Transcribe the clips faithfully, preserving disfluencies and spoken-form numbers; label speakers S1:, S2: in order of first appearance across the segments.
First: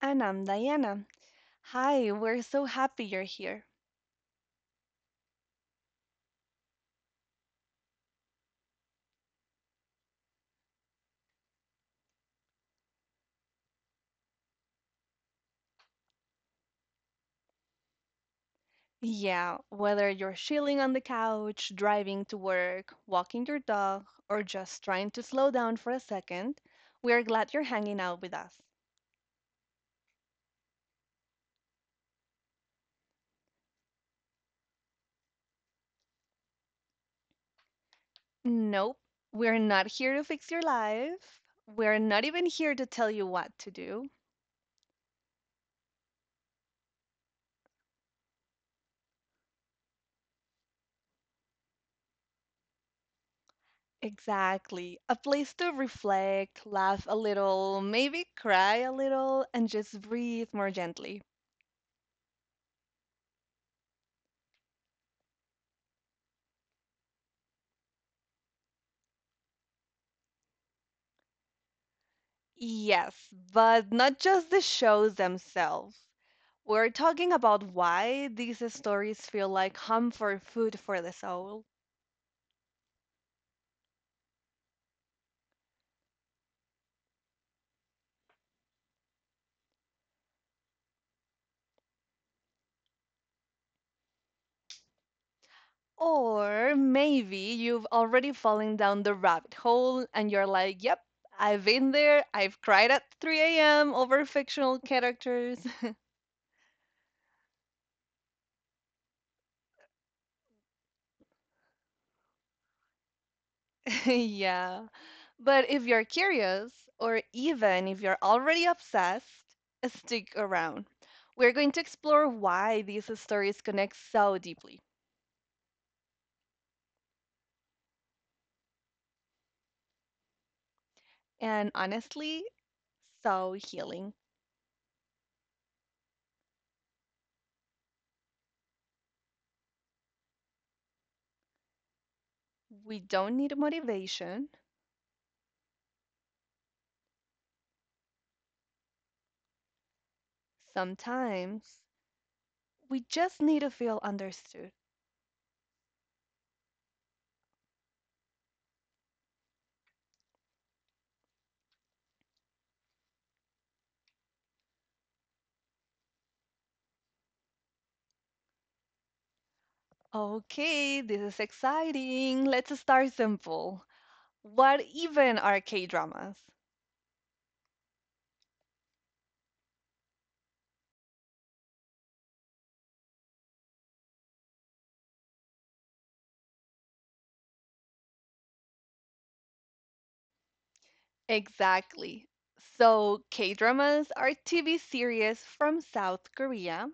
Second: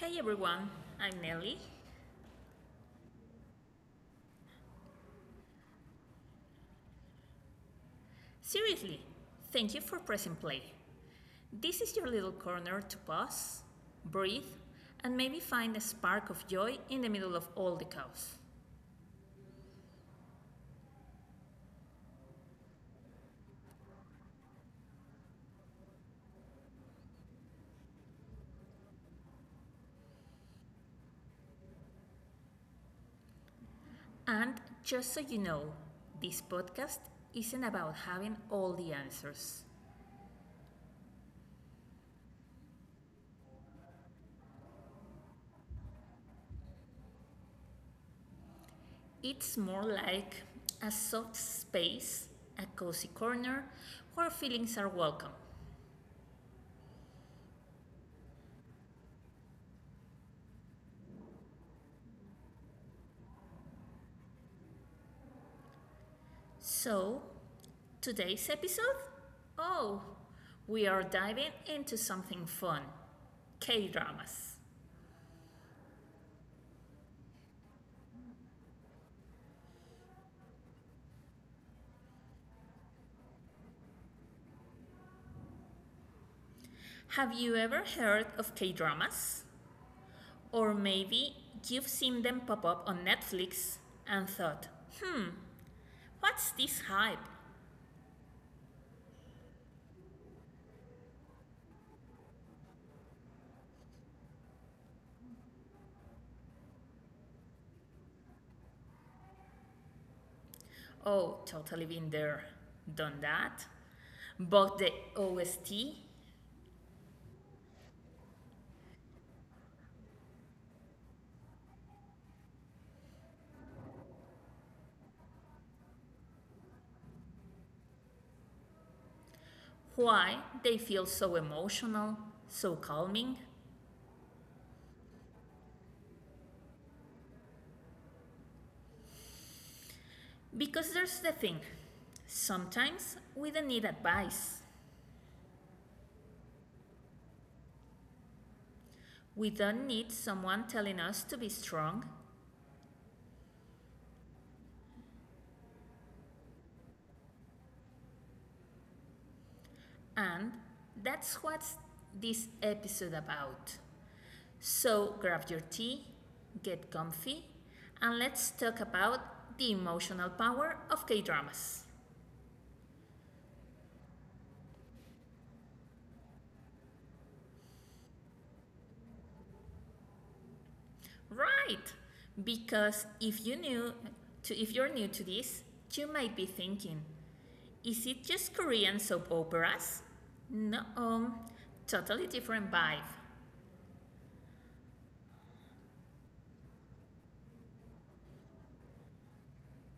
S1: Hey
S2: And I'm
S1: everyone,
S2: Diana.
S1: I'm Nelly.
S2: Hi, we're so happy you're here.
S1: Seriously, thank you for pressing play. This is your little corner to pause, breathe, and maybe find a spark of joy in the middle of all the chaos.
S2: Yeah, whether you're chilling on the couch, driving to work, walking your dog, or just trying to slow down for a second, we're glad you're hanging out with us.
S1: And just so you know, this podcast isn't about having all the answers.
S2: Nope, we're not here to fix your life. We're not even here to tell you what to do.
S1: It's more like a soft space, a cozy corner where feelings are welcome.
S2: Exactly. A place to reflect, laugh a little, maybe cry a little, and just breathe more gently.
S1: So, today's episode? Oh, we are diving into something fun K dramas.
S2: Yes, but not just the shows themselves. We're talking about why these stories feel like comfort food for the soul.
S1: Have you ever heard of K dramas? Or maybe you've seen them pop up on Netflix and thought, what's this hype?
S2: Or maybe you've already fallen down the rabbit hole and you're like, yep, I've been there. I've cried at three a m over fictional characters.
S1: Oh, totally been there, done that. But the O S T,
S2: Yeah. But if you're curious, or even if you're already obsessed, uh, stick around. We're going to explore why these stories connect so deeply
S1: why they feel so emotional, so calming?
S2: and honestly, so healing.
S1: Because there's the thing sometimes we don't need advice.
S2: We don't need motivation.
S1: We don't need someone telling us to be strong,
S2: Sometimes we just need to feel understood.
S1: and that's what this episode about. So grab your tea, get comfy, and let's talk about the emotional power of K-dramas.
S2: Okay, this is exciting. Let's start simple. What even are K dramas?
S1: Right, because if you new to if you're new to this, you might be thinking, is it just Korean soap operas? No, um, totally different vibe.
S2: Exactly. So, K dramas are T V series from South Korea,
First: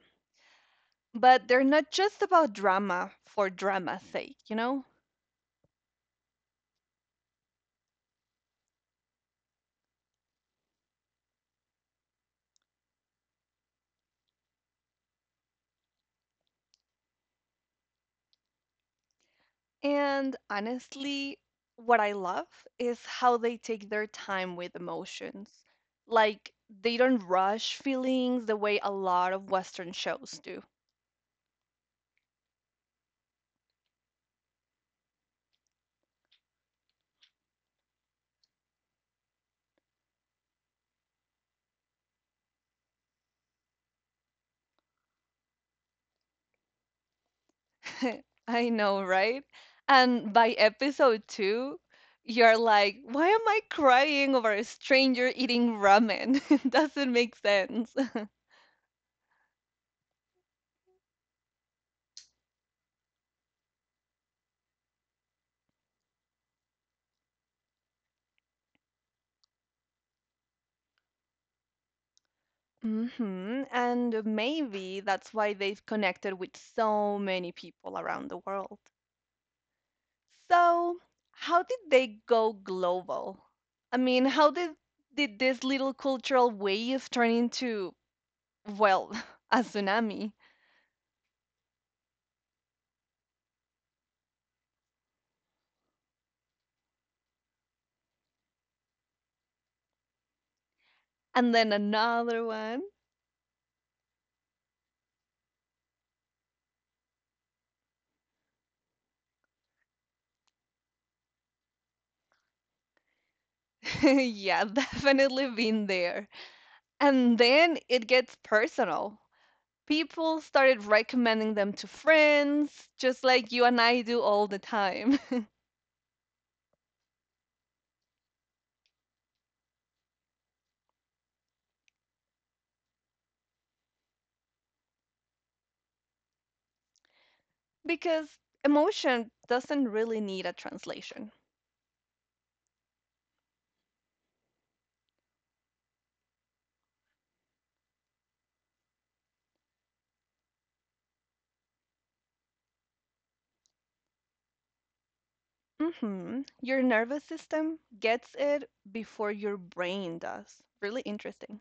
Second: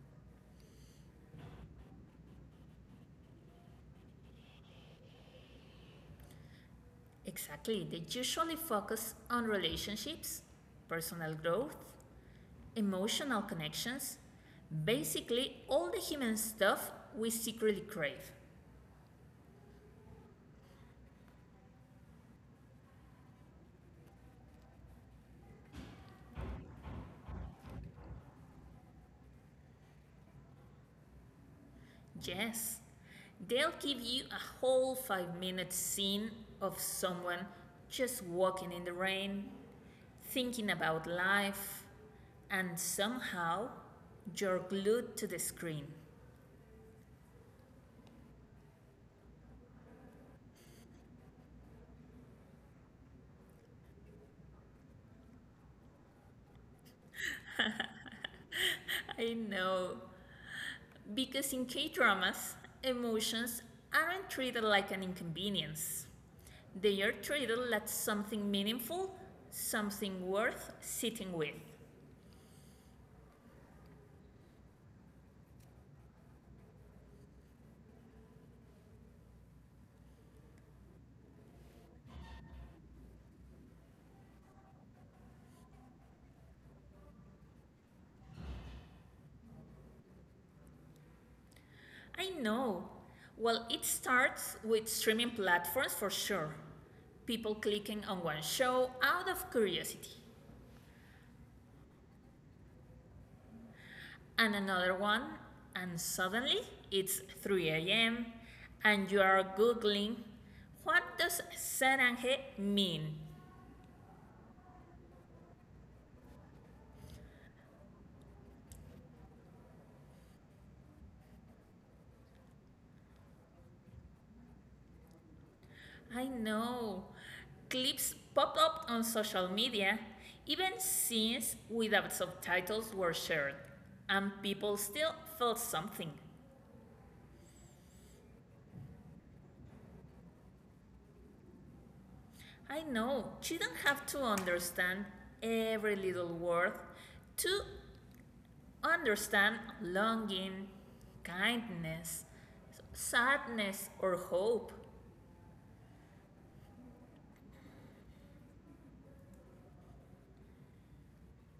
S2: but they're not just about drama for drama's sake, you know?
S1: Exactly. They usually focus on relationships, personal growth, emotional connections, basically all the human stuff we secretly crave.
S2: And honestly, what I love is how they take their time with emotions. Like, they don't rush feelings the way a lot of Western shows do.
S1: Yes. They'll give you a whole five minute scene of someone just walking in the rain, thinking about life, and somehow you're glued to the screen.
S2: I know, right? And by episode two, you're like, why am I crying over a stranger eating ramen? It doesn't make sense.
S1: I know. Because in K dramas, emotions aren't treated like an inconvenience, they are treated like something meaningful, something worth sitting with.
S2: Hmm. And maybe that's why they've connected with so many people around the world. So, how did they go global? I mean, how did did this little cultural wave turn into, well, a tsunami
S1: I know. Well, it starts with streaming platforms for sure. People clicking on one show out of curiosity,
S2: and then another one?
S1: and another one, and suddenly it's three a m, and you are Googling what does Saranje mean?
S2: Yeah, definitely been there. And then it gets personal. People started recommending them to friends, just like you and I do all the time,
S1: I know. Clips popped up on social media, even scenes without subtitles were shared, and people still felt something.
S2: because emotion doesn't really need a translation.
S1: I know, you don't have to understand every little word to understand longing, kindness, sadness, or hope.
S2: Hmm. Your nervous system gets it before your brain does. Really interesting.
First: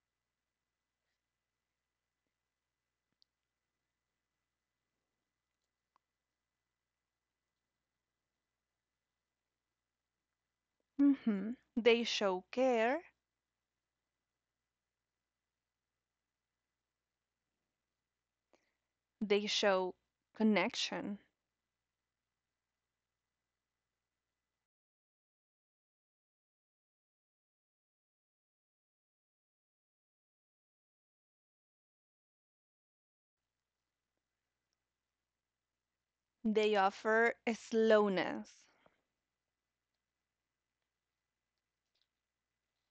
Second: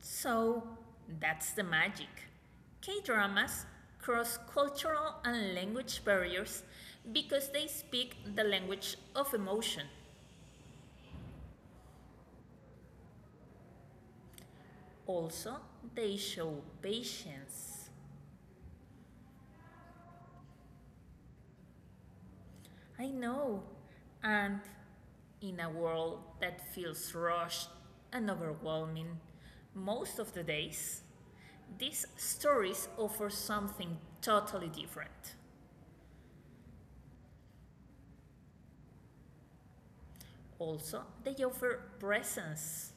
S1: So that's the magic. K dramas cross cultural and language barriers because they speak the language of emotion.
S2: Hmm. They show care,
S1: Also, they show patience.
S2: they show connection,
S1: I know. And in a world that feels rushed and overwhelming most of the days, these stories offer something totally different.
S2: they offer a slowness.
S1: Also, they offer presence.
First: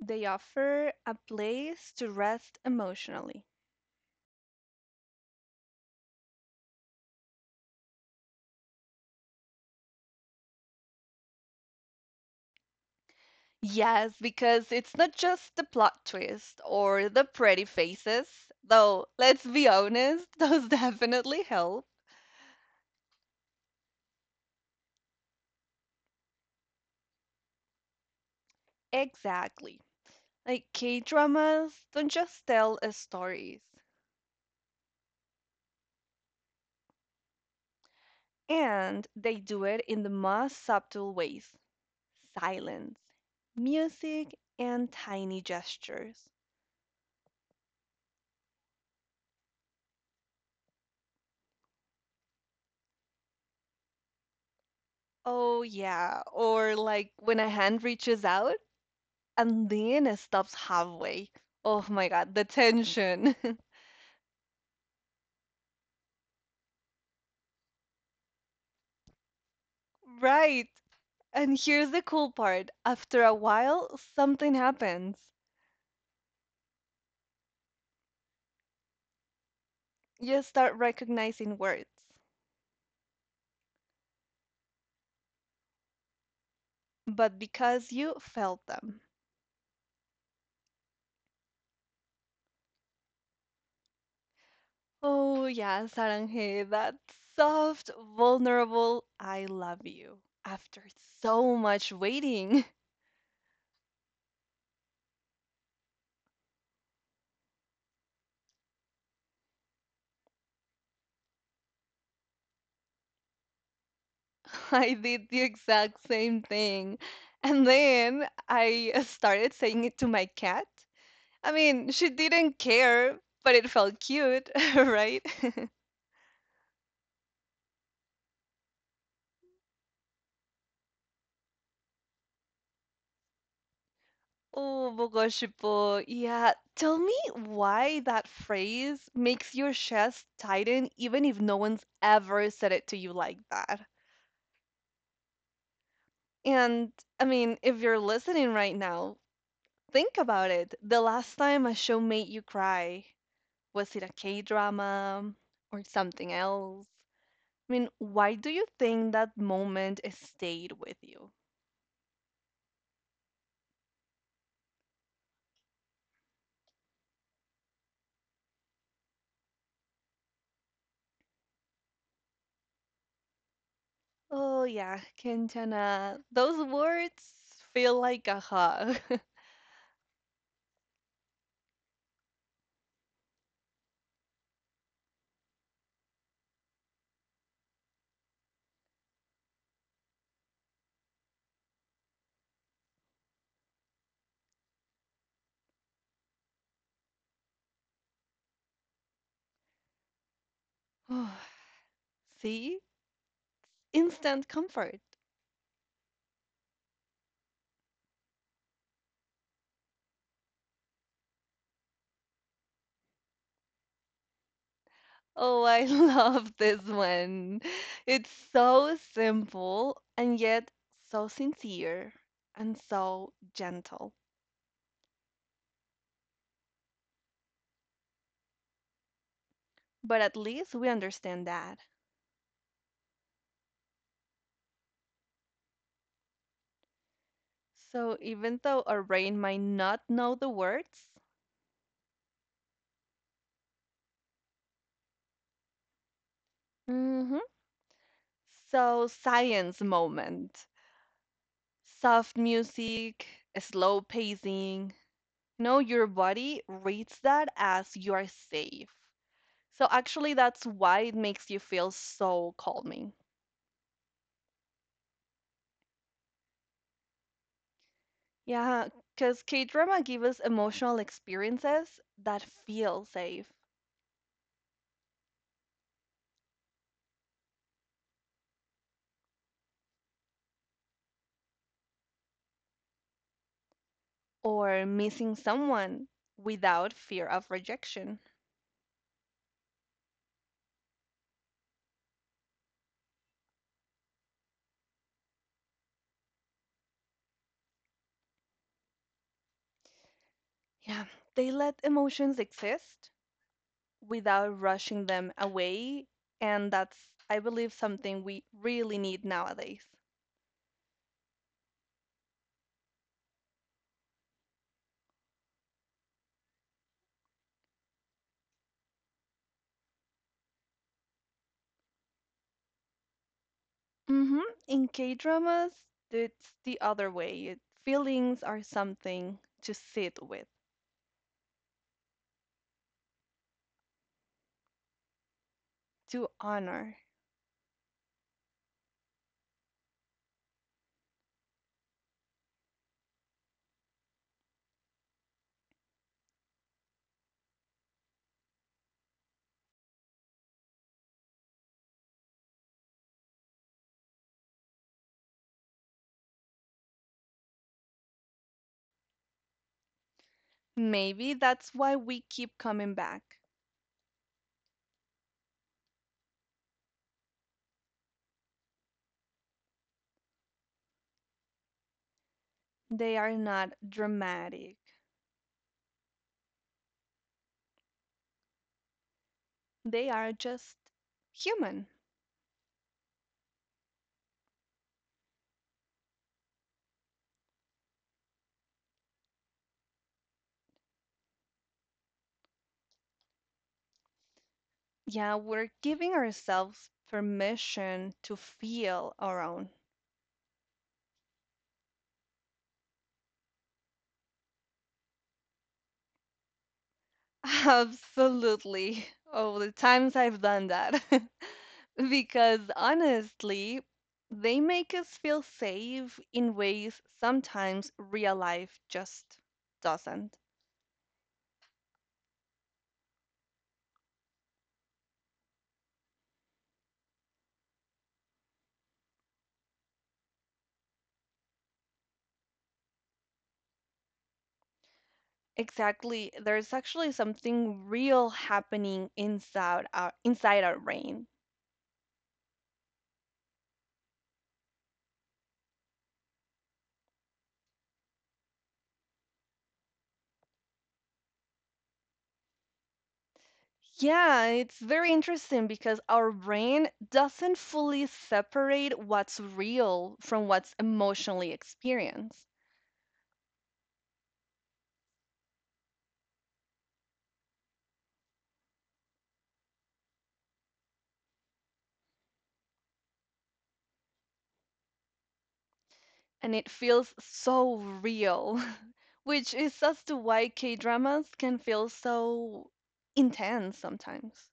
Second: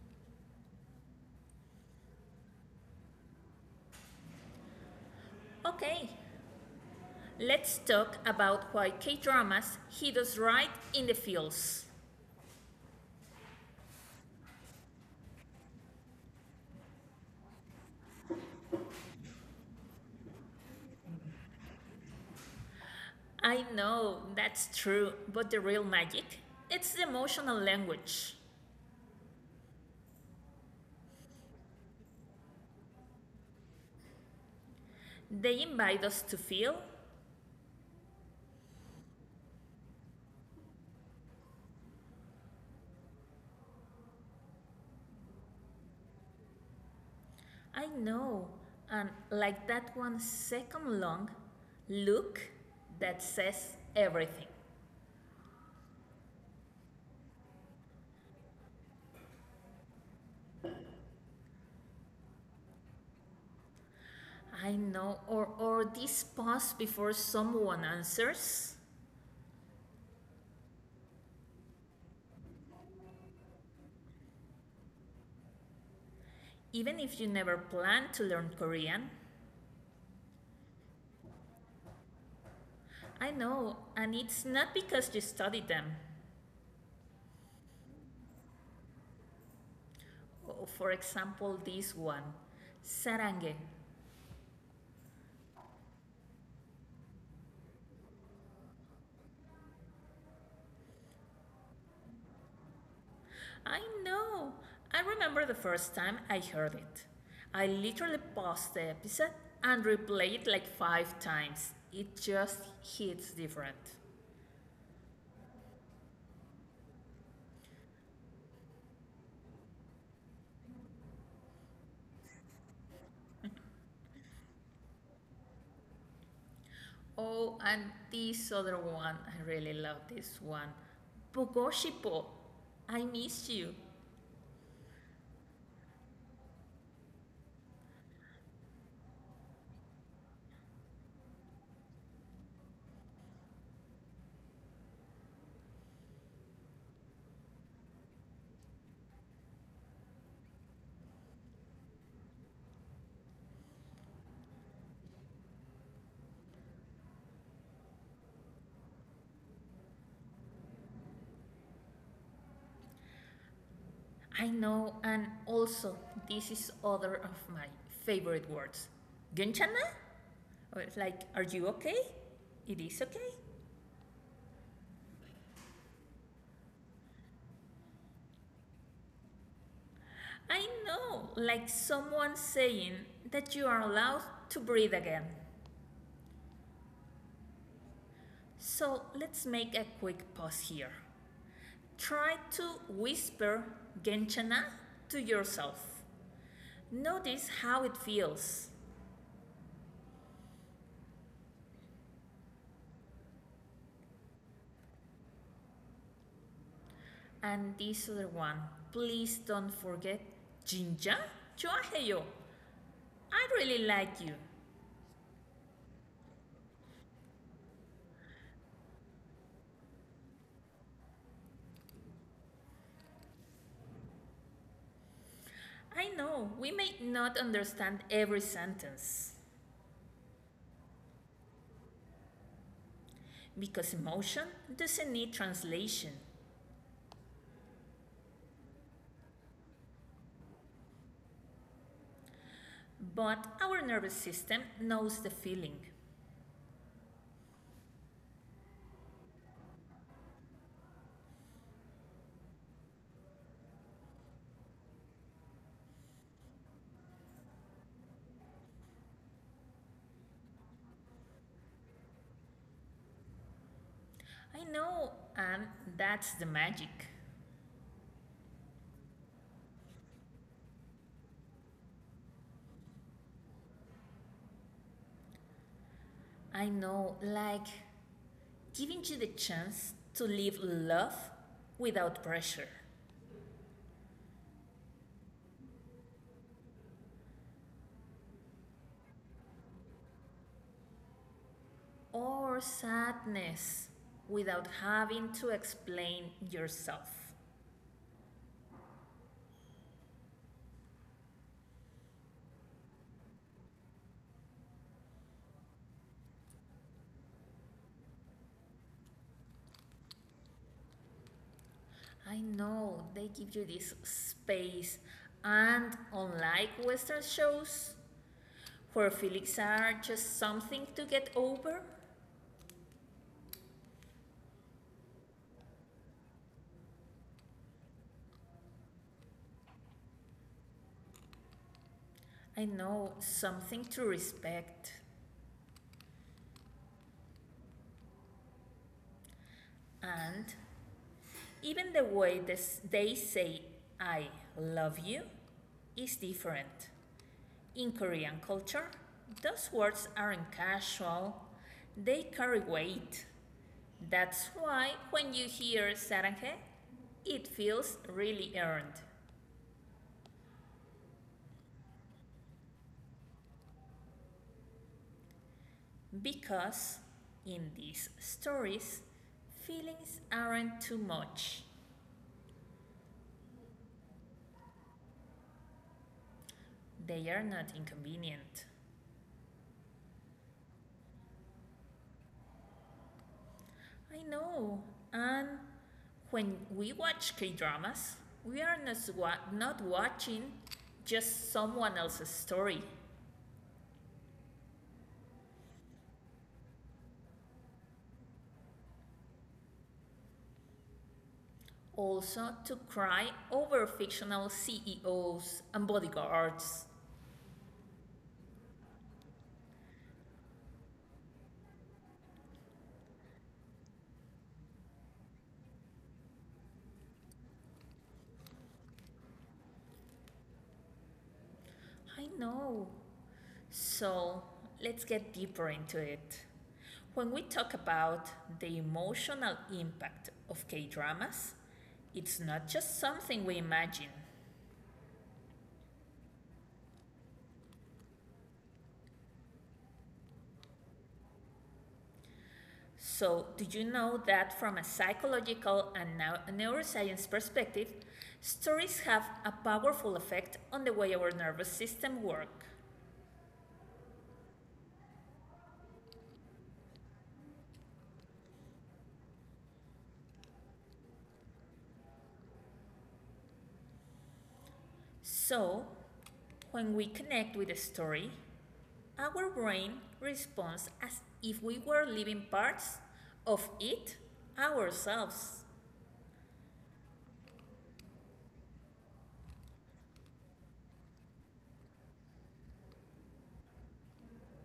S2: They offer a place to rest emotionally.
S1: Okay, let's talk about why K dramas hit us right in the feels.
S2: Yes, because it's not just the plot twist or the pretty faces, though let's be honest, those definitely help.
S1: I know that's true, but the real magic? It's the emotional language.
S2: Exactly. Like K-dramas don't just tell us stories,
S1: They invite us to feel.
S2: and they do it in the most subtle ways. Silence, music, and tiny gestures.
S1: I know, and like that one second long look that says everything.
S2: Oh yeah, or like when a hand reaches out and then it stops halfway. Oh my God, the tension.
S1: I know, or, or this pause before someone answers.
S2: Right. And here's the cool part. After a while, something happens.
S1: Even if you never plan to learn Korean,
S2: You start recognizing words,
S1: I know, and it's not because you studied them.
S2: but because you felt them.
S1: Oh, for example, this one, sarangue.
S2: Oh, yeah, Saranje, that soft, vulnerable, I love you. After so much waiting,
S1: I know. I remember the first time I heard it. I literally paused the episode and replayed it like five times. It just hits different.
S2: I did the exact same thing. And then I started saying it to my cat. I mean, she didn't care, but it felt cute, right?
S1: Oh, and this other one, I really love this one. Pogoshipo, I miss you.
S2: Oh, Bogoshipo. Yeah, tell me why that phrase makes your chest tighten even if no one's ever said it to you like that. And I mean, if you're listening right now, think about it. The last time a show made you cry, was it a K-drama or something else? I mean, why do you think that moment stayed with you?
S1: I know, and also, this is other of my favorite words. Gunchana? I like, are you okay? It is okay.
S2: Oh yeah, Quintana. Those words feel like a hug.
S1: I know, like someone saying that you are allowed to breathe again. So let's make a quick pause here. Try to whisper Genchana to yourself. Notice how it feels.
S2: Oh, see? Instant comfort.
S1: And this other one, please don't forget Jinja Chuaheyo. I really like you.
S2: Oh, I love this one. It's so simple and yet so sincere and so gentle.
S1: I know we may not understand every sentence,
S2: But at least we understand that.
S1: because emotion doesn't need translation,
S2: So even though our brain might not know the words,
S1: but our nervous system knows the feeling.
S2: mhm. So science moment. Soft music, slow pacing, no, your body reads that as you are safe. So actually, that's why it makes you feel so calming.
S1: I know, and that's the magic.
S2: Yeah, because K-drama gives us emotional experiences that feel safe
S1: I know, like giving you the chance to live love without pressure
S2: or missing someone without fear of rejection.
S1: or sadness without having to explain yourself.
S2: Yeah, they let emotions exist without rushing them away, and that's, I believe, something we really need nowadays.
S1: I know they give you this space, and unlike Western shows, for feelings are just something to get over.
S2: Hmm. In K-dramas, it's the other way. It- Feelings are something to sit with,
S1: I know something to respect.
S2: to honor.
S1: And even the way this, they say I love you is different. In Korean culture, those words aren't casual, they carry weight. That's why when you hear "사랑해," it feels really earned.
S2: Maybe that's why we keep coming back.
S1: Because in these stories, feelings aren't too much.
S2: They are not dramatic.
S1: They are not inconvenient.
S2: They are just human.
S1: I know. And when we watch K dramas, we are not, wa- not watching just someone else's story.
S2: Yeah, we're giving ourselves permission to feel our own.
S1: Also, to cry over fictional C E Os and bodyguards.
S2: Absolutely. Oh, the times I've done that. Because honestly, they make us feel safe in ways sometimes real life just doesn't.
S1: I know. So, let's get deeper into it. When we talk about the emotional impact of K dramas, it's not just something we imagine.
S2: Exactly. There's actually something real happening inside our inside our brain.
S1: So, do you know that from a psychological and neuroscience perspective, stories have a powerful effect on the way our nervous system works?
S2: Yeah, it's very interesting because our brain doesn't fully separate what's real from what's emotionally experienced.
S1: So, when we connect with a story, our brain responds as if we were living parts of it ourselves.
S2: And it feels so real, which is as to why K dramas can feel so intense sometimes.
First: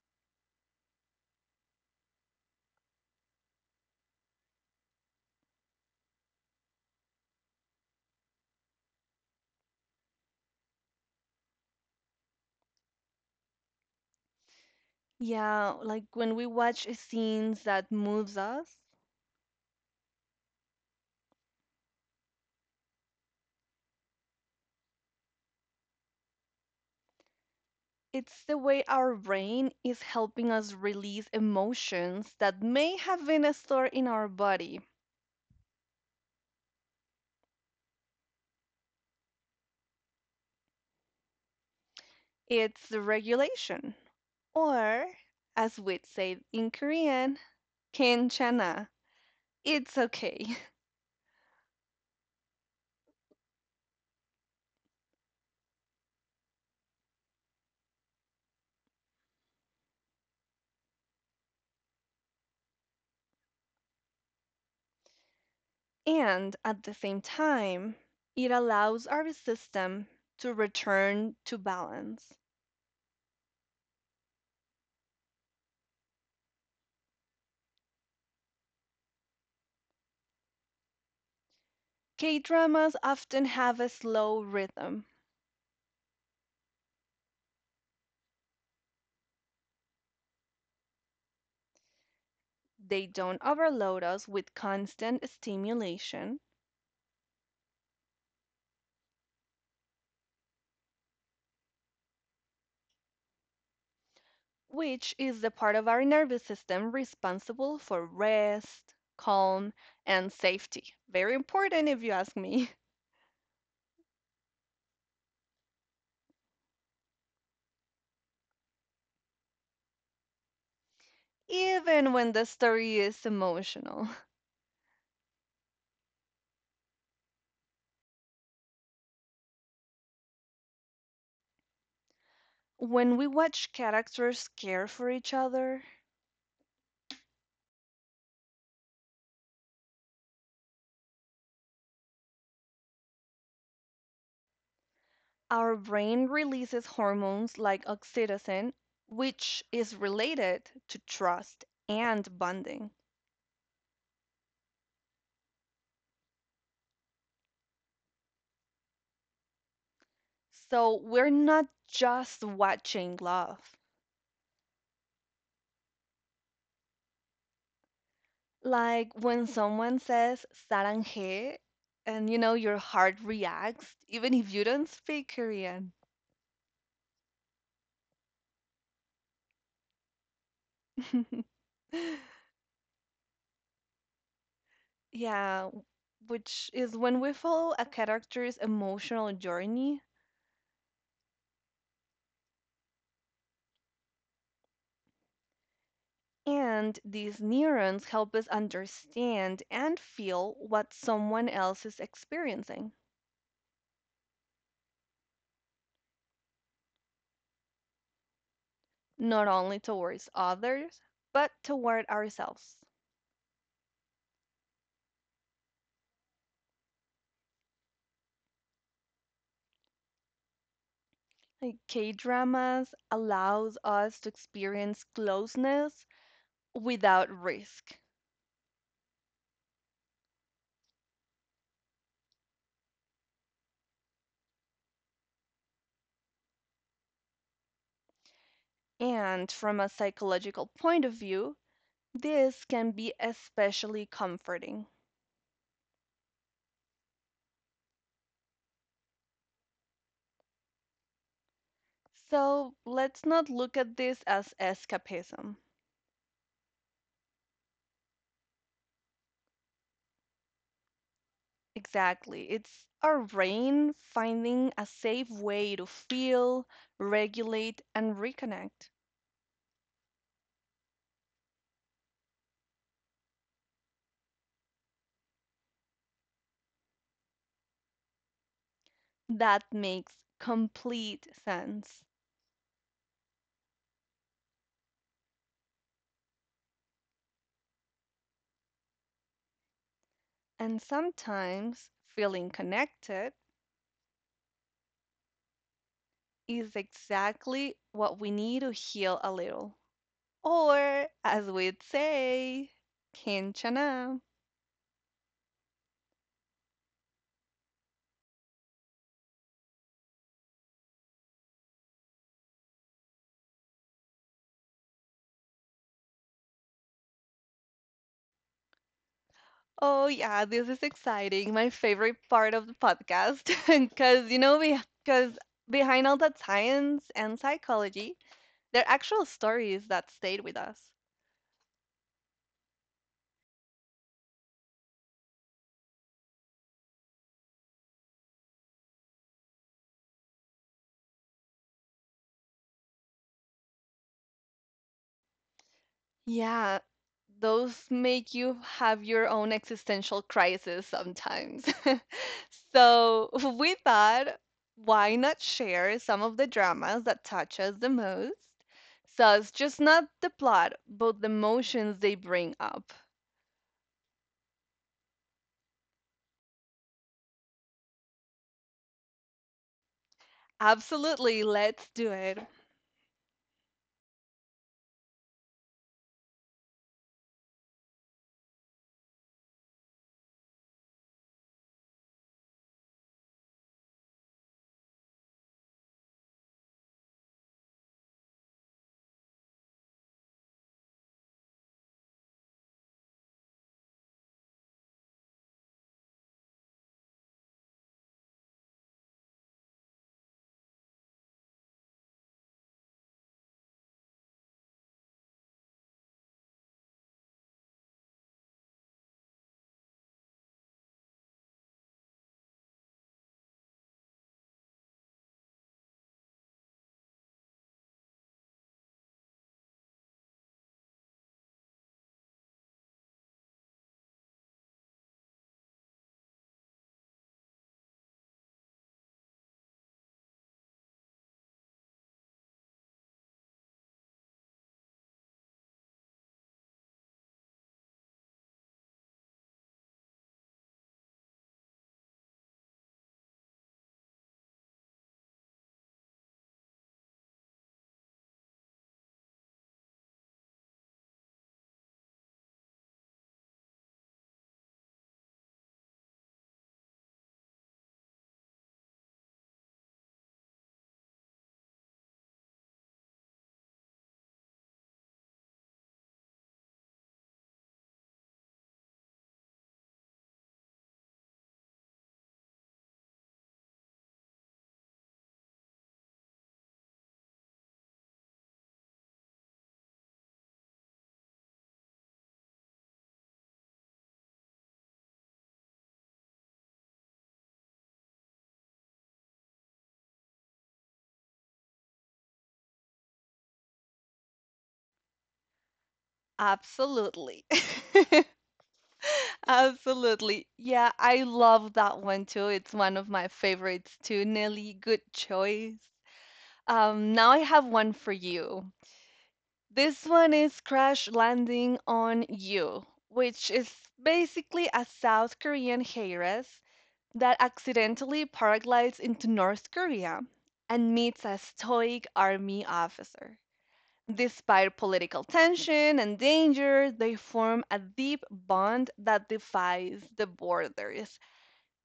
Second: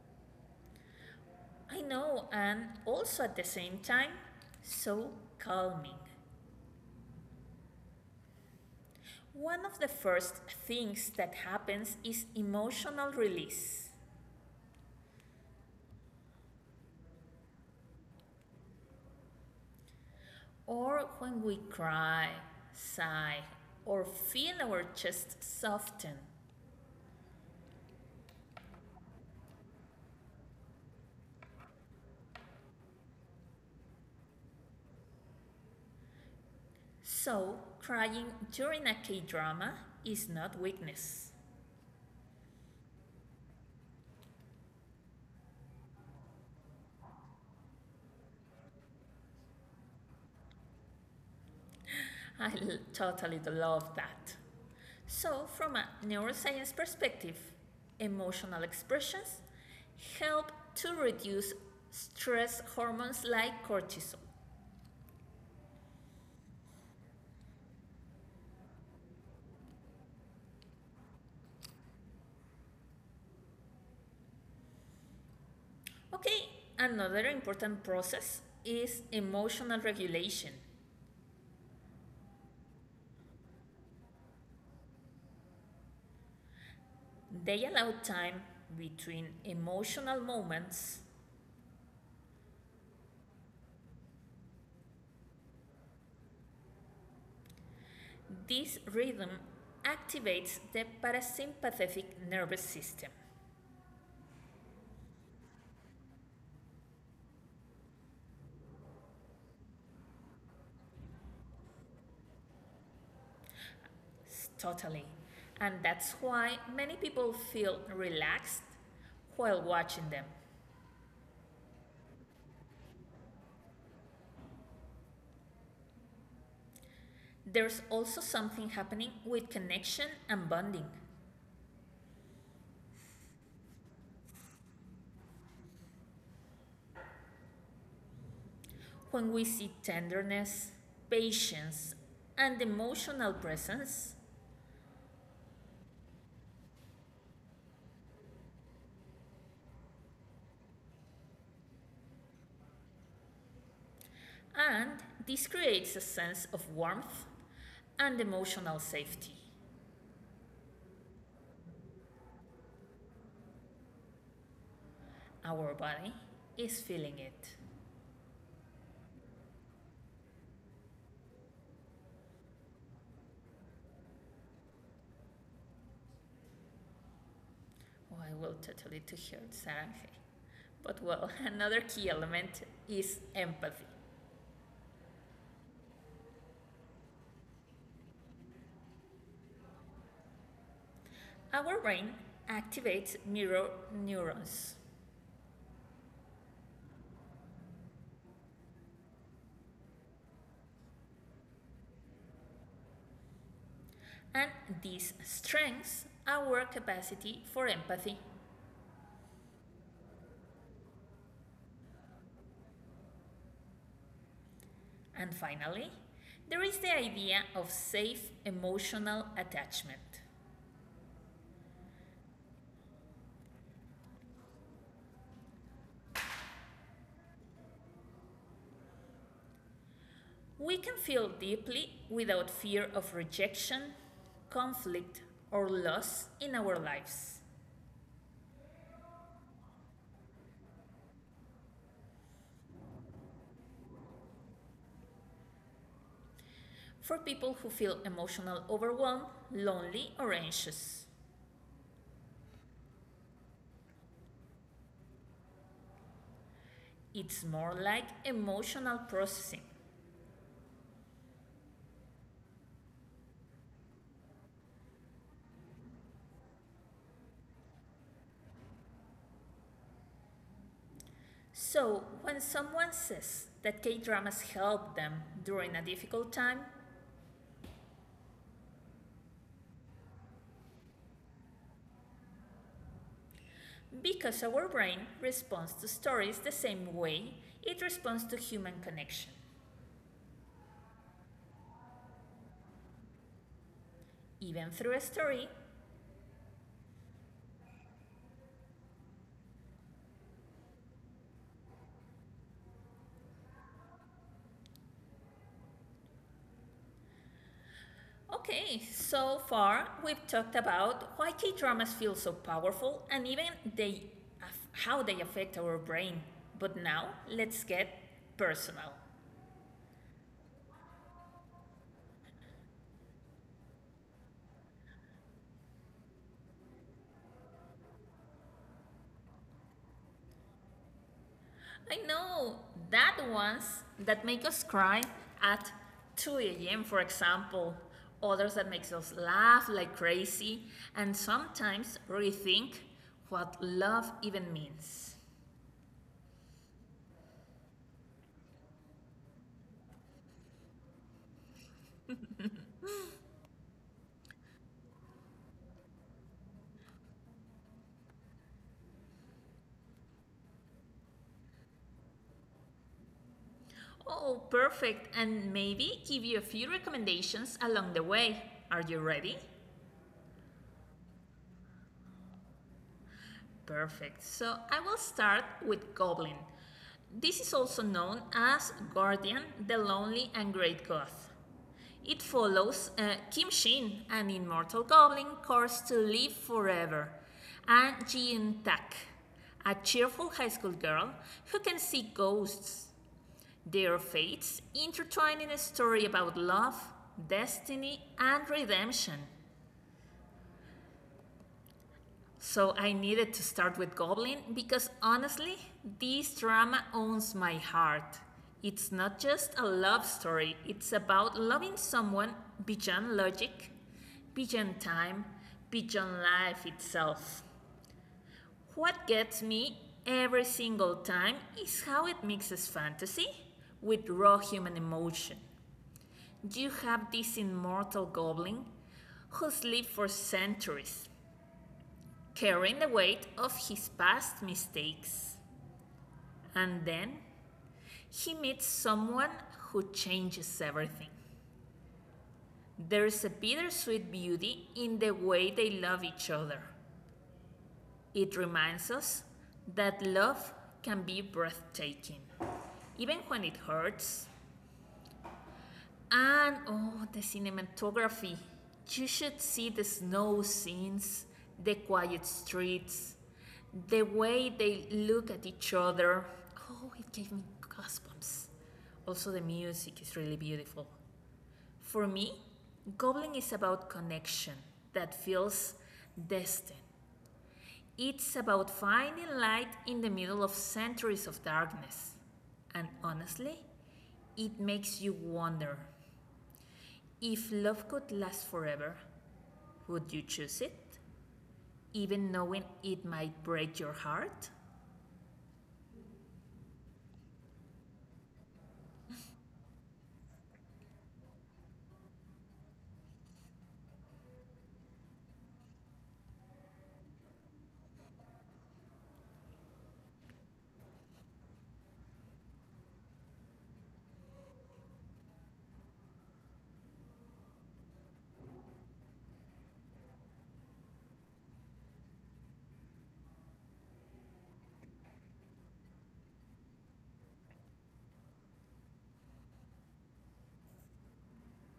S1: I know, and also at the same time, so calming. One of the first things that happens is emotional release.
S2: Yeah, like when we watch scenes that moves us,
S1: Or when we cry, sigh, or feel our chest soften.
S2: it's the way our brain is helping us release emotions that may have been stored in our body.
S1: So, crying during a K drama is not weakness.
S2: It's the regulation, or as we'd say in Korean, kenchana. It's okay.
S1: I totally love that. So, from a neuroscience perspective, emotional expressions help to reduce stress hormones like cortisol.
S2: And at the same time, it allows our system to return to balance.
S1: Okay, another important process is emotional regulation.
S2: K dramas often have a slow rhythm.
S1: They allow time between emotional moments.
S2: They don't overload us with constant stimulation,
S1: This rhythm activates the parasympathetic nervous system.
S2: which is the part of our nervous system responsible for rest, calm, and safety. Very important, if you ask me.
S1: Totally. And that's why many people feel relaxed while watching them.
S2: Even when the story is emotional.
S1: There's also something happening with connection and bonding.
S2: When we watch characters care for each other,
S1: When we see tenderness, patience, and emotional presence,
S2: our brain releases hormones like oxytocin, which is related to trust and bonding.
S1: and this creates a sense of warmth and emotional safety.
S2: So we're not just watching love.
S1: Our body is feeling it.
S2: Like when someone says 사랑해, and you know, your heart reacts, even if you don't speak Korean.
S1: Oh, I will totally to hear Saranghe. But well, another key element is empathy.
S2: Yeah, which is when we follow a character's emotional journey,
S1: Our brain activates mirror neurons,
S2: and these neurons help us understand and feel what someone else is experiencing,
S1: and this strengthens our capacity for empathy.
S2: not only towards others, but toward ourselves.
S1: And finally, there is the idea of safe emotional attachment.
S2: Like K-dramas allows us to experience closeness without risk.
S1: We can feel deeply without fear of rejection, conflict, or loss in our lives.
S2: And from a psychological point of view, this can be especially comforting.
S1: For people who feel emotional overwhelm, lonely, or anxious.
S2: So let's not look at this as escapism.
S1: It's more like emotional processing.
S2: Exactly. It's our brain finding a safe way to feel, regulate, and reconnect.
S1: So, when someone says that K dramas help them during a difficult time,
S2: That makes complete sense.
S1: because our brain responds to stories the same way it responds to human connection.
S2: And sometimes feeling connected
S1: Even through a story,
S2: is exactly what we need to heal a little. Or, as we'd say, Kinchana.
S1: okay, so far we've talked about why K dramas feel so powerful and even they how they affect our brain. But now let's get personal.
S2: Oh, yeah, this is exciting. My favorite part of the podcast because you know because behind all that science and psychology, there are actual stories that stayed with us.
S1: I know that ones that make us cry at two a m for example, others that makes us laugh like crazy and sometimes rethink what love even means.
S2: Yeah, those make you have your own existential crisis sometimes. So we thought, why not share some of the dramas that touch us the most? So it's just not the plot, but the emotions they bring up.
S1: Oh, perfect. And maybe give you a few recommendations along the way. Are you ready?
S2: Absolutely, let's do it.
S1: Perfect. So I will start with Goblin. This is also known as Guardian, the Lonely and Great Goth. It follows uh, Kim Shin, an immortal goblin cursed to live forever, and Jin Tak, a cheerful high school girl who can see ghosts. Their fates intertwine in a story about love, destiny, and redemption. So I needed to start with Goblin because honestly, this drama owns my heart. It's not just a love story, it's about loving someone beyond logic, beyond time, beyond life itself. What gets me every single time is how it mixes fantasy with raw human emotion. Do you have this immortal goblin who's lived for centuries, carrying the weight of his past mistakes. And then he meets someone who changes everything. There's a bittersweet beauty in the way they love each other. It reminds us that love can be breathtaking, even when it hurts. And oh, the cinematography. You should see the snow scenes, the quiet streets, the way they look at each other. Oh, it gave me goosebumps. Also, the music is really beautiful. For me, Goblin is about connection that feels destined. It's about finding light in the middle of centuries of darkness. And honestly, it makes you wonder if love could last forever, would you choose it? Even knowing it might break your heart?
S2: Absolutely. Absolutely. Yeah, I love that one too. It's one of my favorites too, Nelly. Good choice. Um, now I have one for you. This one is Crash Landing on You, which is basically a South Korean heiress that accidentally paraglides into North Korea and meets a stoic army officer. Despite political tension and danger, they form a deep bond that defies the borders.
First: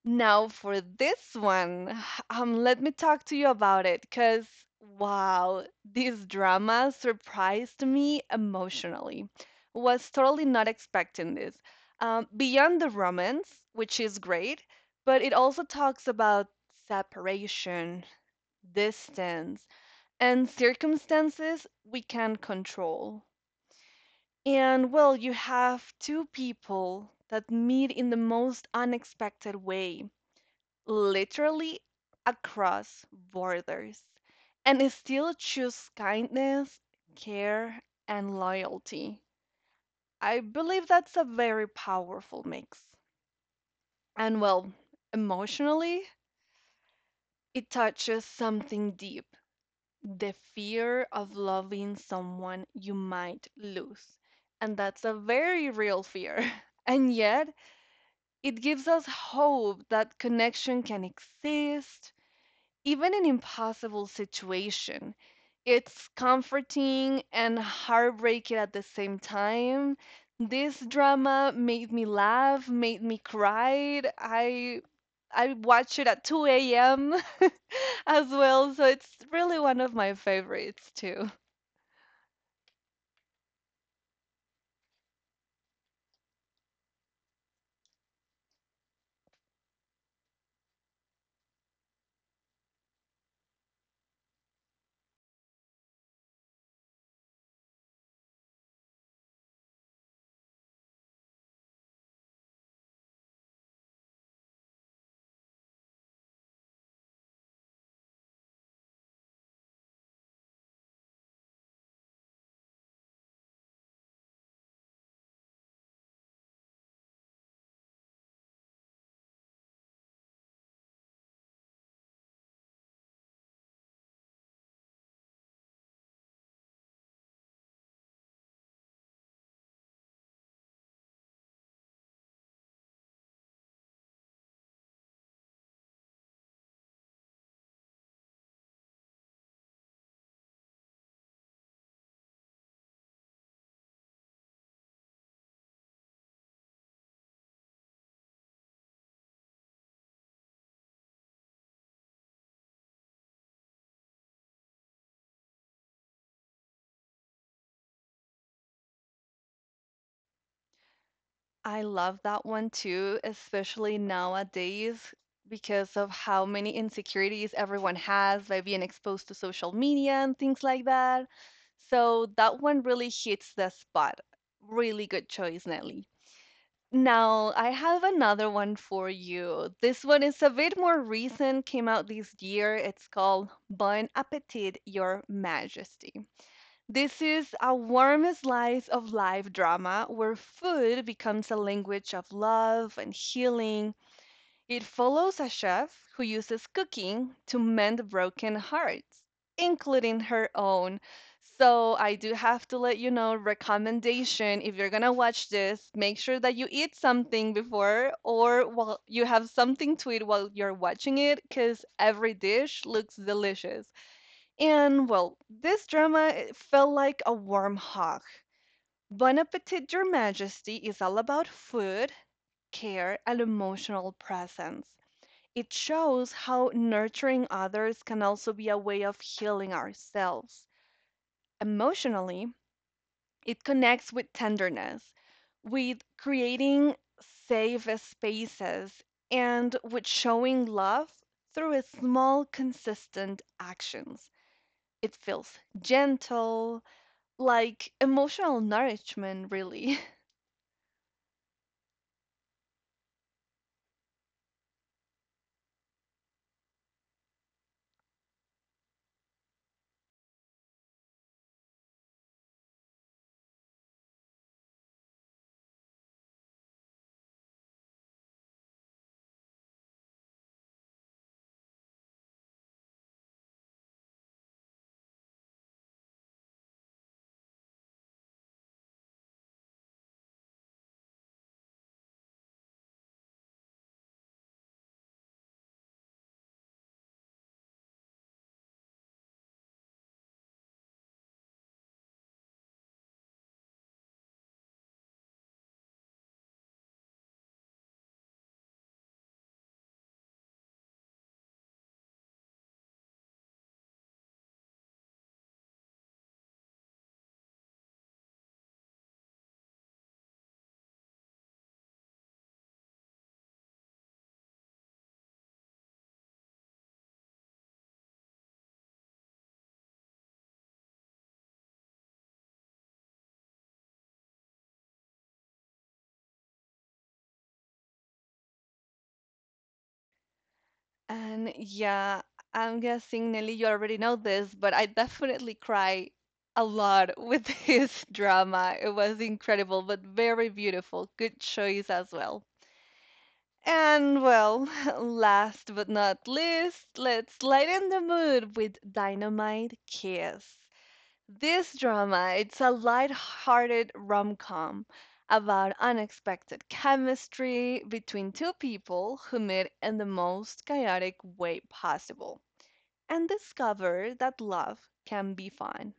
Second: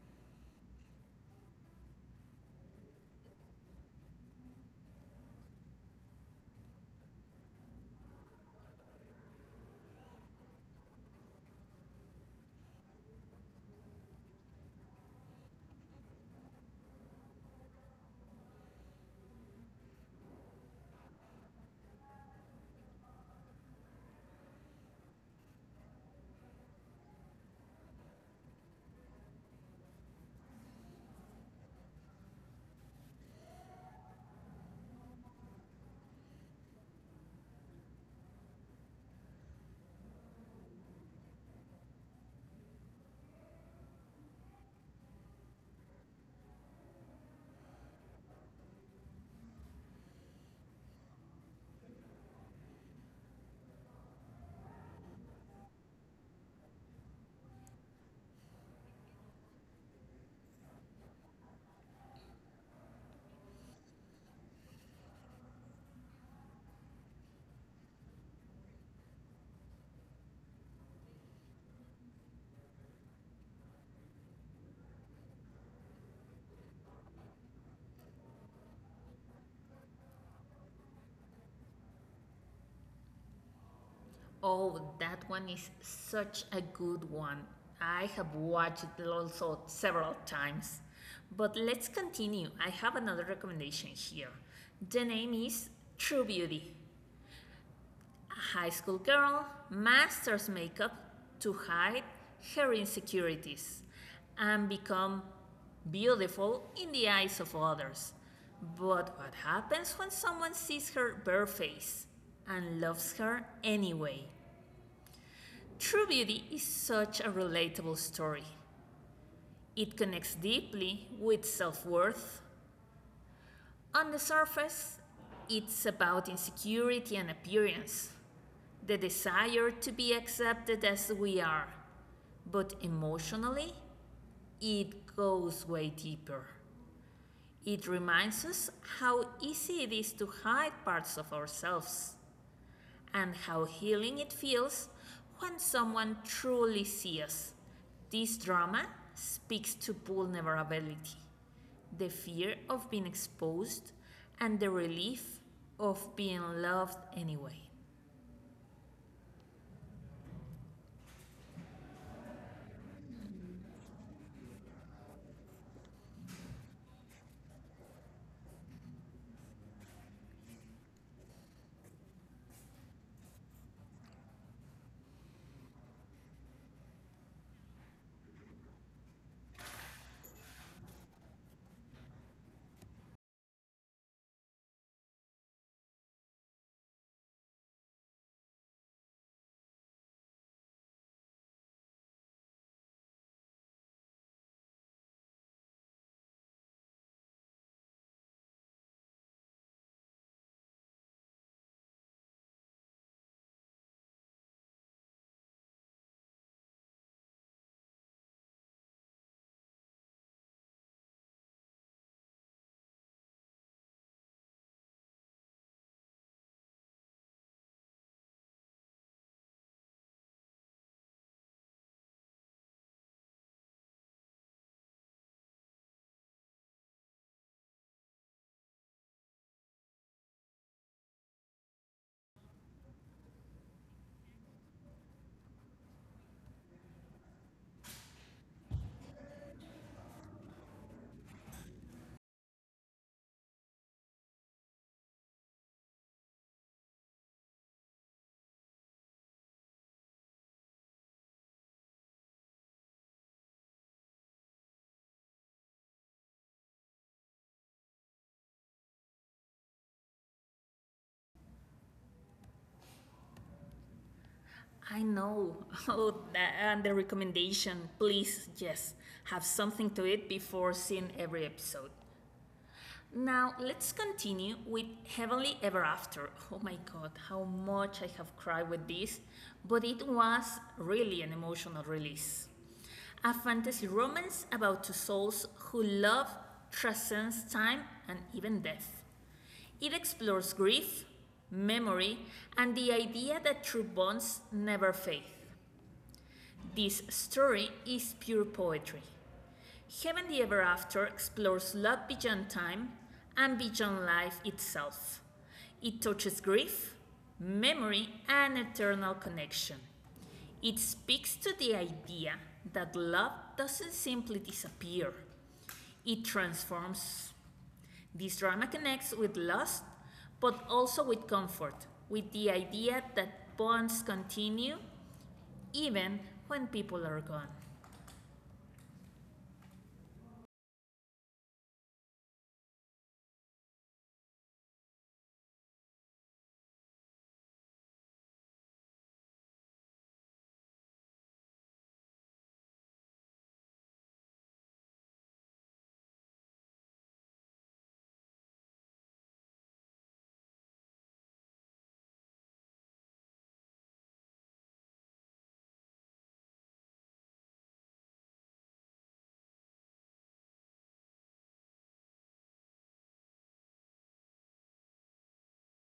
S2: Now, for this one, um, let me talk to you about it because, wow, this drama surprised me emotionally. Was totally not expecting this. Um, beyond the romance, which is great, but it also talks about separation, distance and circumstances we can control. And well, you have two people that meet in the most unexpected way, literally across borders, and still choose kindness, care, and loyalty. I believe that's a very powerful mix. And well, emotionally, it touches something deep, the fear of loving someone you might lose. And that's a very real fear. And yet, it gives us hope that connection can exist, even an impossible situation. It's comforting and heartbreaking at the same time. This drama made me laugh, made me cry. I I watch it at two a m as well, so it's really one of my favorites too.
S1: Oh, that one is such a good one. I have watched it also several times. But let's continue. I have another recommendation here. The name is True Beauty. High school girl masters makeup to hide her insecurities and become beautiful in the eyes of others. But what happens when someone sees her bare face and loves her anyway? True Beauty is such a relatable story. It connects deeply with self worth. On the surface, it's about insecurity and appearance, the desire to be accepted as we are. But emotionally, it goes way deeper. It reminds us how easy it is to hide parts of ourselves and how healing it feels when someone truly sees us. This drama speaks to vulnerability, the fear of being exposed, and the relief of being loved anyway.
S2: I love that one too, especially nowadays because of how many insecurities everyone has by being exposed to social media and things like that. So that one really hits the spot. Really good choice, Nelly. Now, I have another one for you. This one is a bit more recent, came out this year. It's called Bon Appetit, Your Majesty. This is a warm slice of life drama where food becomes a language of love and healing. It follows a chef who uses cooking to mend broken hearts, including her own. So I do have to let you know recommendation if you're gonna watch this, make sure that you eat something before or while you have something to eat while you're watching it, because every dish looks delicious. And well, this drama it felt like a warm hug. Bon Appetit, Your Majesty is all about food, care, and emotional presence. It shows how nurturing others can also be a way of healing ourselves. Emotionally, it connects with tenderness, with creating safe spaces, and with showing love through a small, consistent actions. It feels gentle, like emotional nourishment, really.
S1: I know. Oh, that, and the recommendation. Please, yes, have something to eat before seeing every episode. Now, let's continue with Heavenly Ever After. Oh my god, how much I have cried with this, but it was really an emotional release. A fantasy romance about two souls who love transcends time and even death. It explores grief, memory, and the idea that true bonds never fade. This story is pure poetry. Heaven the Ever After explores love beyond time and beyond life itself. It touches grief, memory, and eternal connection. It speaks to the idea that love doesn't simply disappear, it transforms. This drama connects with loss, but also with comfort, with the idea that bonds continue even when people are gone.
S2: And yeah, I'm guessing Nelly, you already know this, but I definitely cry a lot with his drama. It was incredible, but very beautiful. Good choice as well. And well, last but not least, let's lighten the mood with Dynamite Kiss. This drama, it's a light-hearted rom-com about unexpected chemistry between two people who meet in the most chaotic way possible and discover that love can be fun.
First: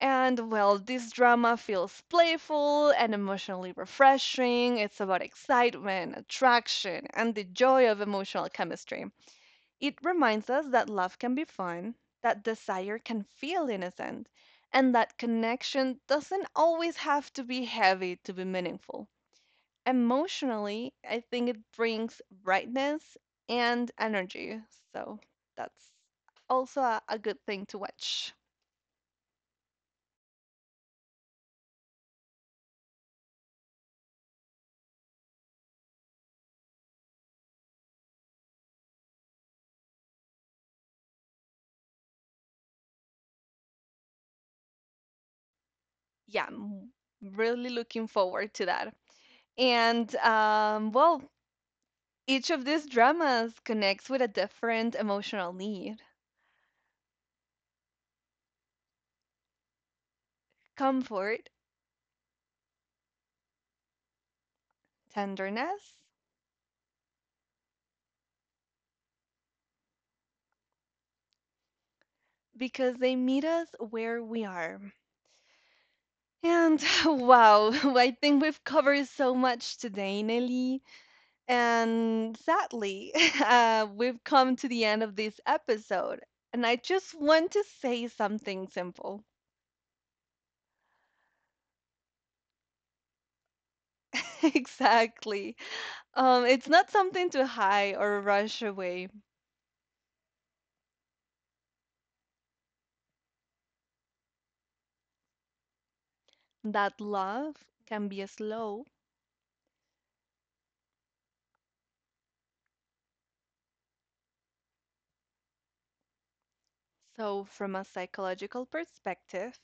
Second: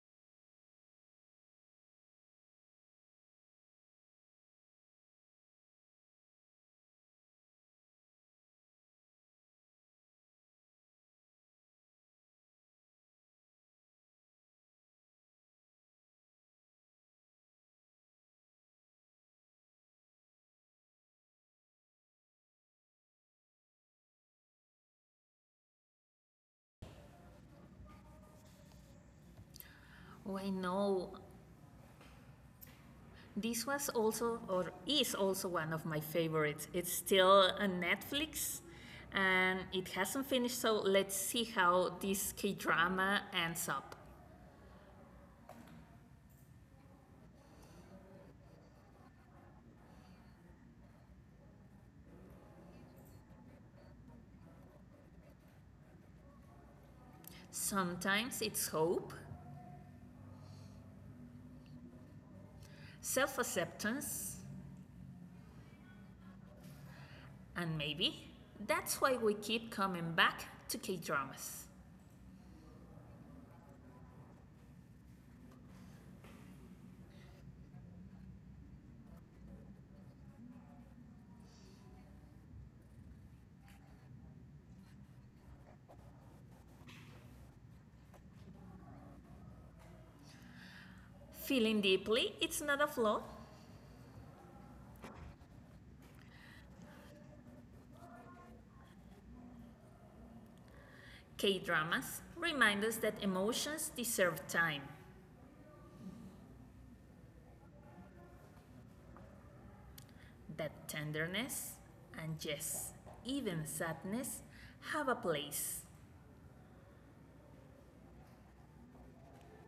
S2: And well, this drama feels playful and emotionally refreshing. It's about excitement, attraction, and the joy of emotional chemistry. It reminds us that love can be fun, that desire can feel innocent, and that connection doesn't always have to be heavy to be meaningful. Emotionally, I think it brings brightness and energy, so that's also a, a good thing to watch.
S1: Oh, I know. This was also, or is also, one of my favorites. It's still on Netflix and it hasn't finished, so let's see how this K drama ends up.
S2: Yeah, I'm really looking forward to that. And um, well, each of these dramas connects with a different emotional need,
S1: Sometimes it's hope,
S2: comfort,
S1: self acceptance,
S2: tenderness,
S1: and maybe. That's why we keep coming back to K dramas.
S2: because they meet us where we are. And wow, I think we've covered so much today, Nelly. And sadly, uh, we've come to the end of this episode. And I just want to say something simple.
S1: Feeling deeply, it's not a flaw.
S2: Exactly. Um, it's not something to hide or rush away.
S1: K dramas remind us that emotions deserve time
S2: That love can be slow.
S1: that tenderness and yes, even sadness have a place.
S2: So, from a psychological perspective,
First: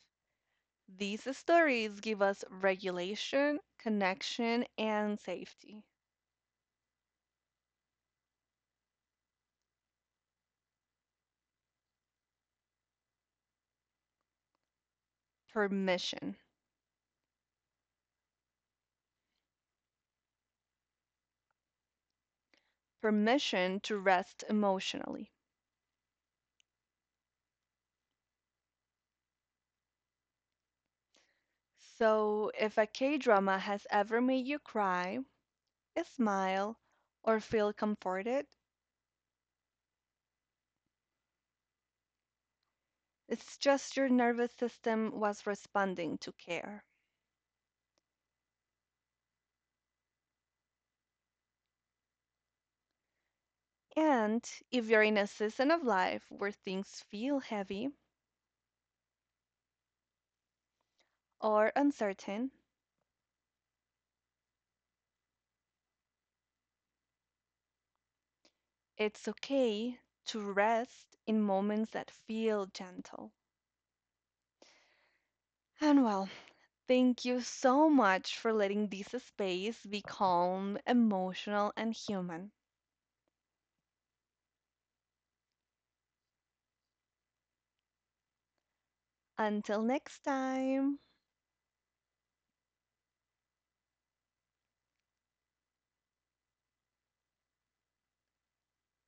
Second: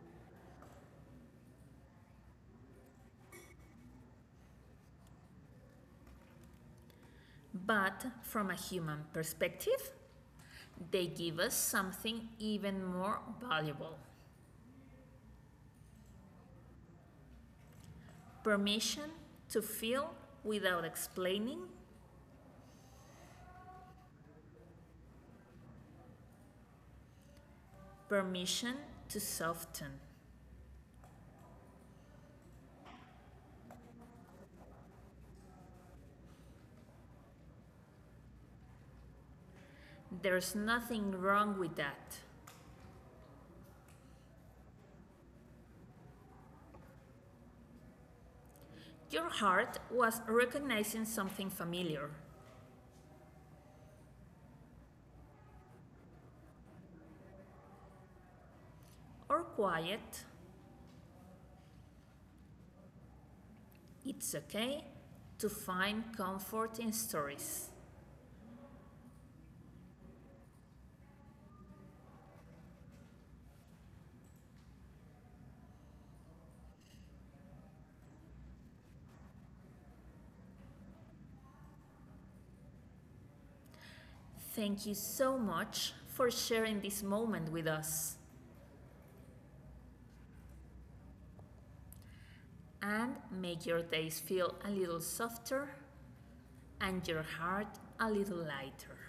S2: these stories give us regulation, connection, and safety.
S1: But from a human perspective, they give us something even more valuable
S2: Permission.
S1: permission to feel without explaining,
S2: Permission to rest emotionally.
S1: permission to soften.
S2: So, if a K drama has ever made you cry, smile, or feel comforted,
S1: There's nothing wrong with that.
S2: it's just your nervous system was responding to care.
S1: Your heart was recognizing something familiar
S2: And if you're in a season of life where things feel heavy
S1: or quiet.
S2: or uncertain,
S1: It's okay to find comfort in stories.
S2: it's okay to rest in moments that feel gentle. And well, thank you so much for letting this space be calm, emotional, and human.
S1: Thank you so much for sharing this moment with us
S2: Until next time.
S1: and make your days feel a little softer and your heart a little lighter.